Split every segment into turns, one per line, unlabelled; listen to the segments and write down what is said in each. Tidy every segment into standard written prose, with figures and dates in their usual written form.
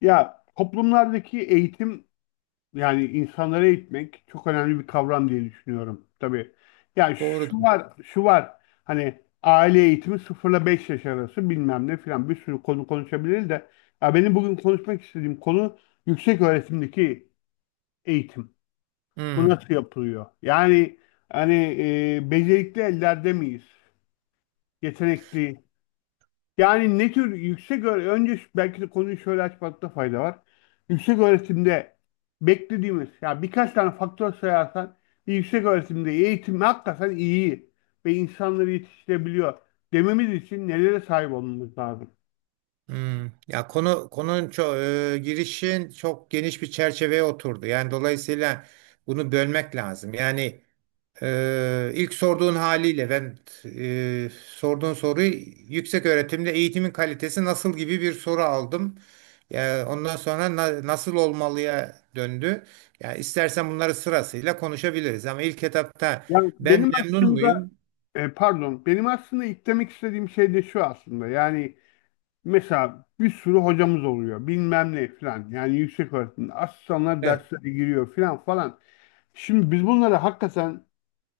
Ya toplumlardaki eğitim, yani insanları eğitmek, çok önemli bir kavram diye düşünüyorum tabii. Ya
Doğru.
şu
diyor.
var, şu var. Hani aile eğitimi, 0 ile 5 yaş arası, bilmem ne filan, bir sürü konu konuşabiliriz de ya benim bugün konuşmak istediğim konu yüksek öğretimdeki eğitim. Bu
Hmm,
nasıl yapılıyor? Yani hani, becerikli ellerde miyiz? Yetenekli. Yani ne tür yüksek öğre- önce şu- belki de konuyu şöyle açmakta fayda var. Yüksek öğretimde beklediğimiz, ya birkaç tane faktör sayarsan, bir yüksek öğretimde eğitim hakikaten iyi ve insanları yetiştirebiliyor dememiz için nelere sahip olmamız lazım?
hmm. Ya konunun çok girişin çok geniş bir çerçeveye oturdu. Yani dolayısıyla bunu bölmek lazım. Yani ilk sorduğun haliyle ben sorduğun soruyu yüksek öğretimde eğitimin kalitesi nasıl gibi bir soru aldım. Ya ondan sonra nasıl olmalıya döndü. Ya istersen bunları sırasıyla konuşabiliriz ama ilk etapta
Yani
ben
benim
memnun
aslında,
muyum?
pardon, benim aslında eklemek istediğim şey de şu aslında, yani mesela bir sürü hocamız oluyor bilmem ne falan, yani yüksek öğretimde asistanlar
Evet.
derslere giriyor filan falan. Şimdi biz bunları hakikaten,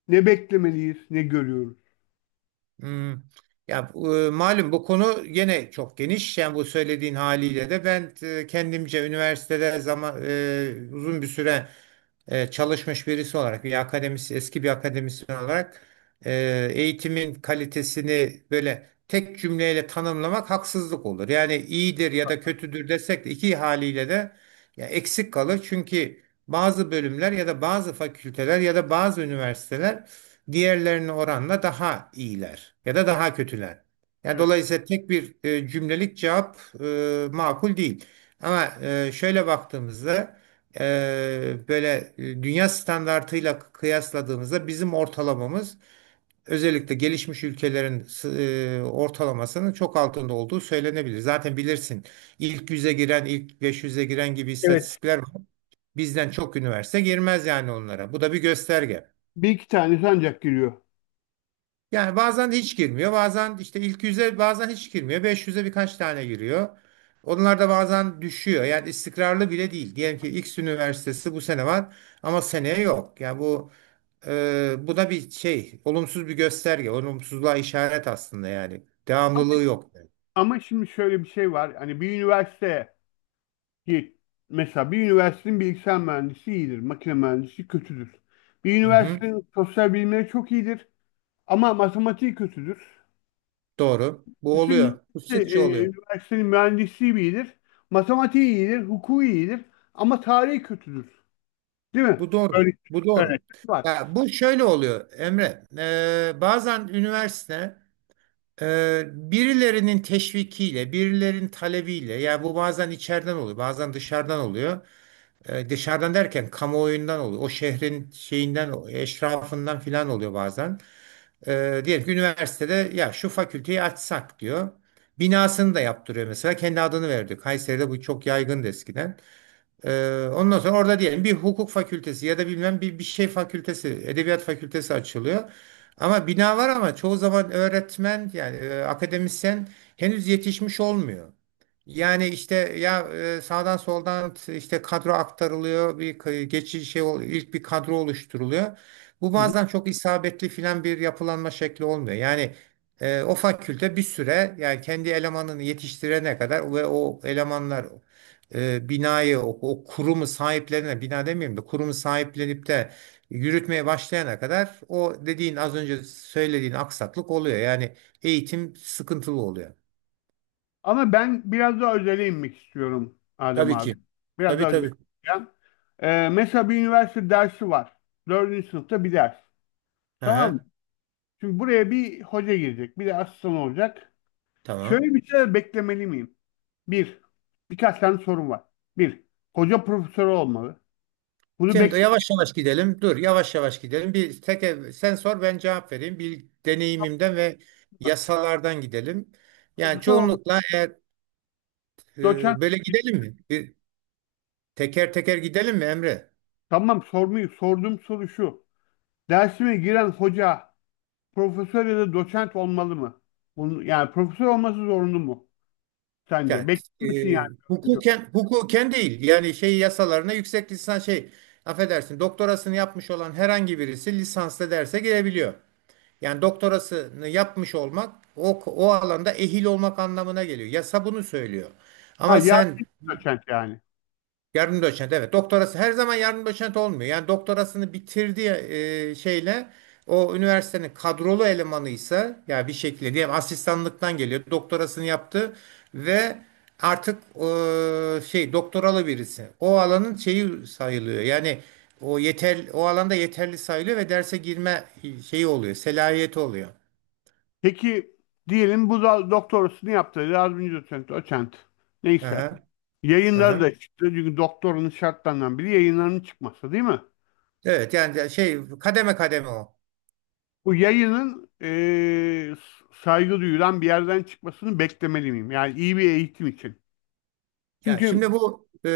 ne beklemeliyiz, ne görüyoruz.
Hmm. Ya malum bu konu gene çok geniş. Yani bu söylediğin haliyle de ben kendimce üniversitede zaman uzun bir süre çalışmış birisi olarak, bir eski bir akademisyen olarak eğitimin kalitesini böyle tek cümleyle tanımlamak haksızlık olur. Yani iyidir ya da kötüdür desek de iki haliyle de ya eksik kalır. Çünkü bazı bölümler ya da bazı fakülteler ya da bazı üniversiteler diğerlerine oranla daha iyiler ya da daha kötüler. Yani
Evet.
dolayısıyla tek bir cümlelik cevap makul değil. Ama şöyle baktığımızda böyle dünya standartıyla kıyasladığımızda bizim ortalamamız özellikle gelişmiş ülkelerin ortalamasının çok altında olduğu söylenebilir. Zaten bilirsin ilk 100'e giren, ilk 500'e giren gibi
Evet.
istatistikler var. Bizden çok üniversite girmez yani onlara. Bu da bir gösterge.
Bir iki tanesi ancak giriyor.
Yani bazen hiç girmiyor. Bazen işte ilk 100'e bazen hiç girmiyor. 500'e birkaç tane giriyor. Onlar da bazen düşüyor. Yani istikrarlı bile değil. Diyelim ki X üniversitesi bu sene var ama seneye yok. Yani bu bu da bir şey, olumsuz bir gösterge, olumsuzluğa işaret aslında yani.
Ama,
Devamlılığı yok.
ama şimdi şöyle bir şey var. Hani bir üniversite ki, mesela bir üniversitenin bilgisayar mühendisi iyidir, makine mühendisi kötüdür. Bir
Hı hı,
üniversitenin sosyal bilimleri çok iyidir ama matematiği kötüdür.
doğru. Bu
Kesin
oluyor. Bu sıkça oluyor.
üniversitenin mühendisliği iyidir, matematiği iyidir, hukuku iyidir ama tarihi kötüdür. Değil mi?
Bu doğru.
Böyle
Bu doğru.
örnekler var.
Ya bu şöyle oluyor Emre. Bazen üniversite, birilerinin teşvikiyle, birilerinin talebiyle, yani bu bazen içeriden oluyor, bazen dışarıdan oluyor. Dışarıdan derken kamuoyundan oluyor, o şehrin şeyinden, o eşrafından filan oluyor bazen. Diyelim ki üniversitede ya şu fakülteyi açsak diyor. Binasını da yaptırıyor mesela, kendi adını veriyor. Kayseri'de bu çok yaygındı eskiden. Ondan sonra orada diyelim bir hukuk fakültesi ya da bilmem bir şey fakültesi, edebiyat fakültesi açılıyor. Ama bina var ama çoğu zaman öğretmen yani akademisyen henüz yetişmiş olmuyor. Yani işte ya sağdan soldan işte kadro aktarılıyor, bir geçici şey ilk bir kadro oluşturuluyor. Bu bazen çok isabetli filan bir yapılanma şekli olmuyor. Yani o fakülte bir süre yani kendi elemanını yetiştirene kadar ve o elemanlar binayı o kurumu sahiplerine bina demeyeyim de kurumu sahiplenip de yürütmeye başlayana kadar o dediğin az önce söylediğin aksaklık oluyor. Yani eğitim sıkıntılı oluyor.
Ama ben biraz daha özele inmek istiyorum Adem
Tabii
abi.
ki.
Biraz
Tabii
daha özele
tabii.
ineceğim. Mesela bir üniversite dersi var. Dördüncü sınıfta bir ders. Tamam mı?
Aha,
Şimdi buraya bir hoca girecek. Bir de asistan olacak. Şöyle
tamam.
bir şey beklemeli miyim? Bir, birkaç tane sorun var. Bir, hoca profesörü olmalı. Bunu
Şimdi
beklemeyi,
yavaş yavaş gidelim. Dur yavaş yavaş gidelim. Bir tek sen sor ben cevap vereyim. Bir deneyimimden ve yasalardan gidelim. Yani
profesör olmalı.
çoğunlukla eğer
Doçent.
böyle gidelim mi? Bir teker teker gidelim mi Emre?
Tamam, sormuyor. Sorduğum soru şu: Dersime giren hoca profesör ya da doçent olmalı mı? Bunu, yani profesör olması zorunlu mu, sence?
Yani, e,
Bekliyor musun yani, öğrenci olarak?
hukuken, hukuken değil. Yani şey yasalarına yüksek lisans şey affedersin doktorasını yapmış olan herhangi birisi lisanslı derse girebiliyor. Yani doktorasını yapmış olmak o alanda ehil olmak anlamına geliyor. Yasa bunu söylüyor.
Ha,
Ama sen.
yardımcı doçent yani.
Yardımcı doçent, evet, doktorası her zaman yardımcı doçent olmuyor. Yani doktorasını bitirdiği şeyle o üniversitenin kadrolu elemanıysa ya bir şekilde diyelim asistanlıktan geliyor doktorasını yaptı ve artık şey doktoralı birisi o alanın şeyi sayılıyor. Yani o yeter o alanda yeterli sayılıyor ve derse girme şeyi oluyor selahiyeti oluyor.
Peki, diyelim bu da doktorasını yaptı. Yardımcı doçent, doçent. Neyse.
Aha,
Yayınları
aha.
da çıktı. Çünkü doktorunun şartlarından biri yayınlarının çıkması, değil mi?
Evet yani şey kademe kademe o.
Bu yayının, saygı duyulan bir yerden çıkmasını beklemeli miyim? Yani iyi bir eğitim için.
Ya
Çünkü,
şimdi bu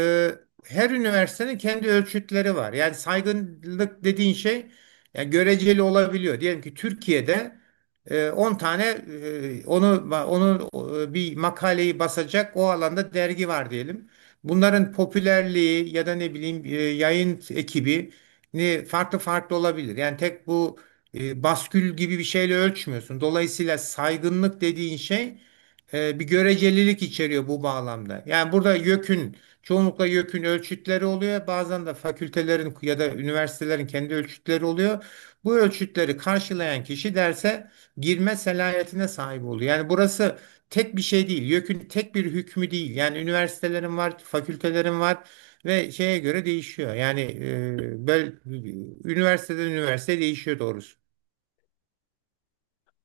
her üniversitenin kendi ölçütleri var. Yani saygınlık dediğin şey yani göreceli olabiliyor. Diyelim ki Türkiye'de 10 tane onu bir makaleyi basacak o alanda dergi var diyelim. Bunların popülerliği ya da ne bileyim yayın ekibi ne farklı farklı olabilir. Yani tek bu baskül gibi bir şeyle ölçmüyorsun. Dolayısıyla saygınlık dediğin şey bir görecelilik içeriyor bu bağlamda. Yani burada YÖK'ün çoğunlukla YÖK'ün ölçütleri oluyor. Bazen de fakültelerin ya da üniversitelerin kendi ölçütleri oluyor. Bu ölçütleri karşılayan kişi derse girme selahiyetine sahip oluyor. Yani burası tek bir şey değil. YÖK'ün tek bir hükmü değil. Yani üniversitelerin var, fakültelerin var ve şeye göre değişiyor. Yani böyle üniversiteden üniversiteye değişiyor doğrusu.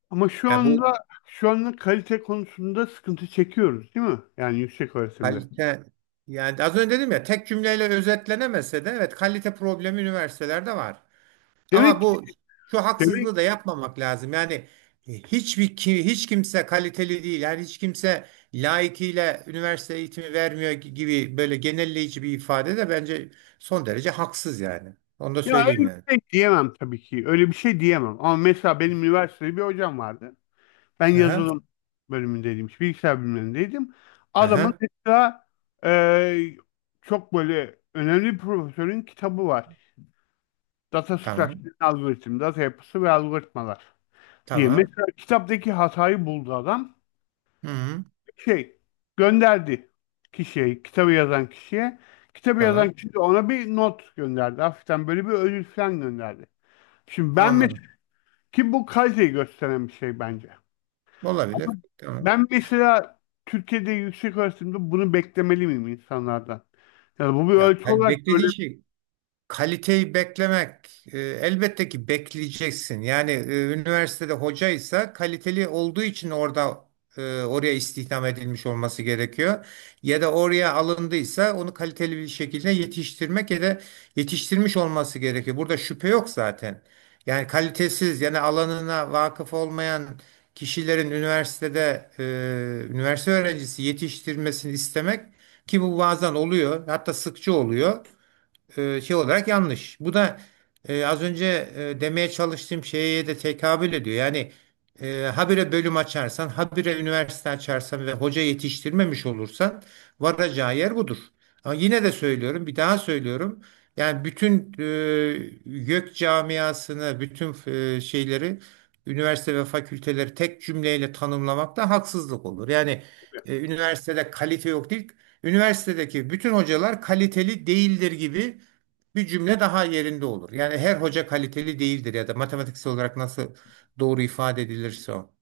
ama şu
Yani bu
anda şu anda kalite konusunda sıkıntı çekiyoruz, değil mi? Yani yüksek öğretimde.
kalite, yani az önce dedim ya tek cümleyle özetlenemese de evet kalite problemi üniversitelerde var. Ama
Demek ki,
bu şu
demek...
haksızlığı da yapmamak lazım. Yani hiçbir hiç kimse kaliteli değil. Yani hiç kimse layıkıyla üniversite eğitimi vermiyor gibi böyle genelleyici bir ifade de bence son derece haksız yani. Onu da
Ya, öyle
söyleyeyim
bir
yani.
şey diyemem tabii ki. Öyle bir şey diyemem. Ama mesela benim üniversitede bir hocam vardı. Ben
Aha,
yazılım bölümündeydim, işte bilgisayar bölümündeydim. Adamın
aha,
mesela, e, çok böyle önemli bir profesörün kitabı var. Data Structure
tamam,
and Algorithm, Data Yapısı ve Algoritmalar diye.
tamam.
Mesela kitaptaki hatayı buldu adam.
Hı, hı,
Şey, gönderdi kişiye, kitabı yazan kişiye. Kitabı yazan
tamam.
kişi de ona bir not gönderdi. Hafiften böyle bir ödül falan gönderdi. Şimdi ben mesela,
Anladım.
ki bu kaliteyi gösteren bir şey bence.
Olabilir.
Ama
Tamam.
ben mesela, Türkiye'de yüksek öğretimde bunu beklemeli miyim insanlardan? Yani bu bir
Ya
ölçü olarak
beklediğin
böyle.
şey kaliteyi beklemek, elbette ki bekleyeceksin. Yani üniversitede hocaysa kaliteli olduğu için orada oraya istihdam edilmiş olması gerekiyor. Ya da oraya alındıysa onu kaliteli bir şekilde yetiştirmek ya da yetiştirmiş olması gerekiyor. Burada şüphe yok zaten. Yani kalitesiz yani alanına vakıf olmayan kişilerin üniversitede üniversite öğrencisi yetiştirmesini istemek ki bu bazen oluyor hatta sıkça oluyor şey olarak yanlış. Bu da az önce demeye çalıştığım şeye de tekabül ediyor. Yani habire bölüm açarsan, habire üniversite açarsan ve hoca yetiştirmemiş olursan varacağı yer budur. Ama yine de söylüyorum, bir daha söylüyorum. Yani bütün YÖK camiasını, bütün şeyleri, üniversite ve fakülteleri tek cümleyle tanımlamak da haksızlık olur. Yani üniversitede kalite yok değil, üniversitedeki bütün hocalar kaliteli değildir gibi bir cümle daha yerinde olur. Yani her hoca kaliteli değildir ya da matematiksel olarak nasıl doğru ifade edilirse o.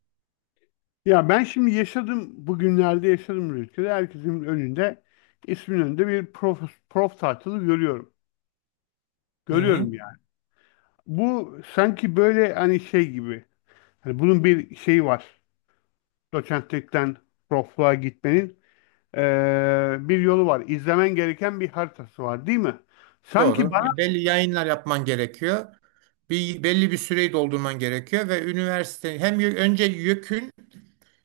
Ya ben şimdi yaşadım, bugünlerde yaşadım bu ülkede. Herkesin önünde, ismin önünde bir prof title'ı görüyorum.
Hı hı.
Görüyorum yani. Bu sanki böyle, hani şey gibi. Hani bunun bir şeyi var. Doçentlikten profluğa gitmenin bir yolu var. İzlemen gereken bir haritası var, değil mi? Sanki.
Doğru. Ya belli yayınlar yapman gerekiyor. Bir, belli bir süreyi doldurman gerekiyor ve üniversite hem önce YÖK'ün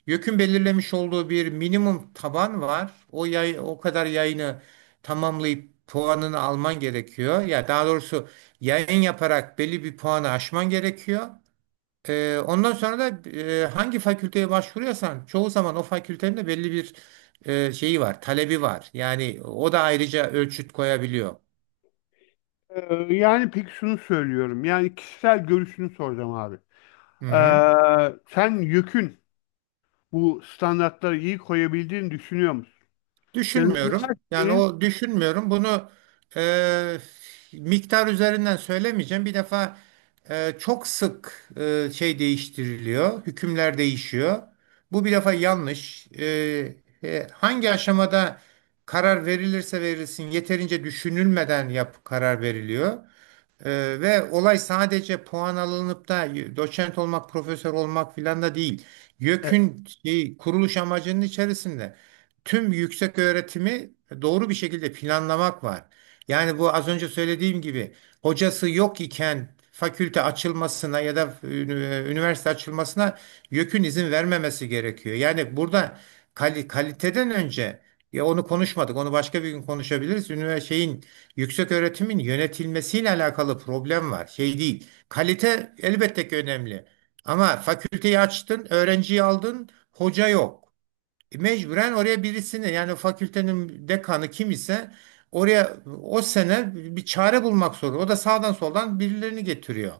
YÖK'ün belirlemiş olduğu bir minimum taban var. O o kadar yayını tamamlayıp puanını alman gerekiyor. Ya daha doğrusu yayın yaparak belli bir puanı aşman gerekiyor. Ondan sonra da hangi fakülteye başvuruyorsan çoğu zaman o fakültenin de belli bir şeyi var, talebi var. Yani o da ayrıca ölçüt koyabiliyor.
Yani peki, şunu söylüyorum. Yani kişisel görüşünü soracağım abi.
Hı hı.
Sen yükün bu standartları iyi koyabildiğini düşünüyor musun? Yani
Düşünmüyorum. Yani
üniversitenin,
o düşünmüyorum. Bunu e, miktar üzerinden söylemeyeceğim. Bir defa çok sık şey değiştiriliyor. Hükümler değişiyor. Bu bir defa yanlış. Hangi aşamada karar verilirse verilsin yeterince düşünülmeden karar veriliyor. Ve olay sadece puan alınıp da doçent olmak, profesör olmak filan da değil.
e,
YÖK'ün şey, kuruluş amacının içerisinde tüm yüksek öğretimi doğru bir şekilde planlamak var. Yani bu az önce söylediğim gibi hocası yok iken fakülte açılmasına ya da üniversite açılmasına YÖK'ün izin vermemesi gerekiyor. Yani burada kaliteden önce ya onu konuşmadık. Onu başka bir gün konuşabiliriz. Yükseköğretimin yönetilmesiyle alakalı problem var. Şey değil. Kalite elbette ki önemli. Ama fakülteyi açtın, öğrenciyi aldın, hoca yok. Mecburen oraya birisini yani fakültenin dekanı kim ise oraya o sene bir çare bulmak zorunda. O da sağdan soldan birilerini getiriyor.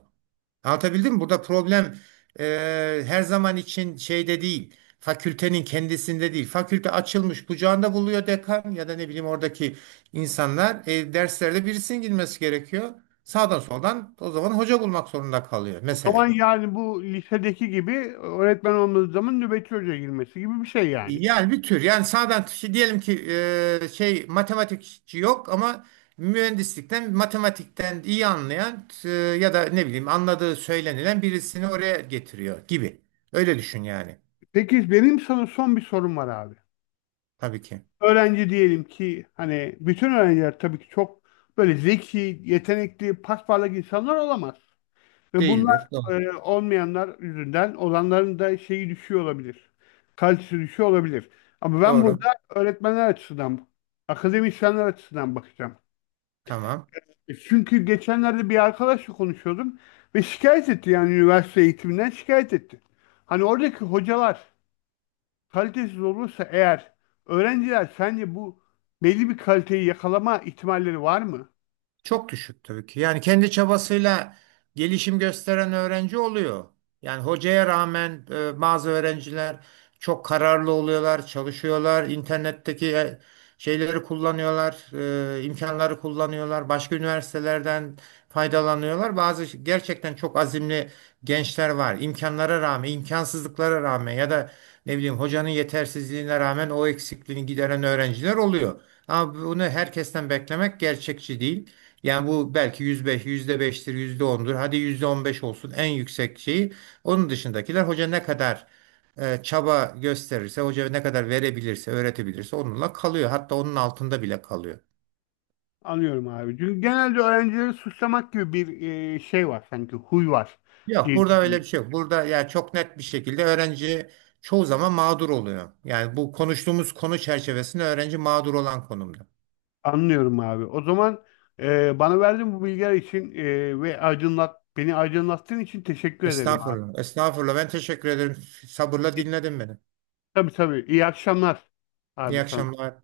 Anlatabildim mi? Burada problem e, her zaman için şeyde değil. Fakültenin kendisinde değil. Fakülte açılmış kucağında buluyor dekan ya da ne bileyim oradaki insanlar. Derslerde birisinin girmesi gerekiyor. Sağdan soldan o zaman hoca bulmak zorunda kalıyor
o zaman
mesela.
yani bu lisedeki gibi öğretmen olmadığı zaman nöbetçi hocaya girmesi gibi bir şey yani.
Yani bir tür yani sağdan şey diyelim ki şey matematikçi yok ama mühendislikten matematikten iyi anlayan ya da ne bileyim anladığı söylenilen birisini oraya getiriyor gibi. Öyle düşün yani.
Peki, benim sana son bir sorum var abi.
Tabii ki.
Öğrenci, diyelim ki hani bütün öğrenciler tabii ki çok böyle zeki, yetenekli, pasparlak insanlar olamaz. Ve bunlar,
Değildir. Doğru.
olmayanlar yüzünden olanların da şeyi düşüyor olabilir. Kalitesi düşüyor olabilir. Ama ben burada
Doğru.
öğretmenler açısından, akademisyenler açısından bakacağım.
Tamam.
Çünkü geçenlerde bir arkadaşla konuşuyordum ve şikayet etti, yani üniversite eğitiminden şikayet etti. Hani oradaki hocalar kalitesiz olursa eğer, öğrenciler sence bu belli bir kaliteyi yakalama ihtimalleri var mı?
Çok düşük tabii ki. Yani kendi çabasıyla gelişim gösteren öğrenci oluyor. Yani hocaya rağmen bazı öğrenciler çok kararlı oluyorlar, çalışıyorlar, internetteki şeyleri kullanıyorlar, imkanları kullanıyorlar, başka üniversitelerden faydalanıyorlar. Bazı gerçekten çok azimli gençler var. İmkanlara rağmen, imkansızlıklara rağmen ya da ne bileyim hocanın yetersizliğine rağmen o eksikliğini gideren öğrenciler oluyor. Ama bunu herkesten beklemek gerçekçi değil. Yani bu belki %5'tir, yüzde ondur. Hadi %15 olsun en yüksek şeyi. Onun dışındakiler hoca ne kadar çaba gösterirse, hoca ne kadar verebilirse, öğretebilirse onunla kalıyor. Hatta onun altında bile kalıyor.
Anlıyorum abi. Çünkü genelde öğrencileri suçlamak gibi bir, şey var sanki, huy var
Yok
diye
burada öyle bir
düşünüyorum.
şey yok. Burada yani çok net bir şekilde öğrenci çoğu zaman mağdur oluyor. Yani bu konuştuğumuz konu çerçevesinde öğrenci mağdur olan konumda.
Anlıyorum abi. O zaman, bana verdiğin bu bilgiler için, ve beni aydınlattığın için teşekkür ederim abi.
Estağfurullah. Estağfurullah. Ben teşekkür ederim. Sabırla dinledin beni.
Tabii tabii. İyi akşamlar abi
İyi
sana.
akşamlar.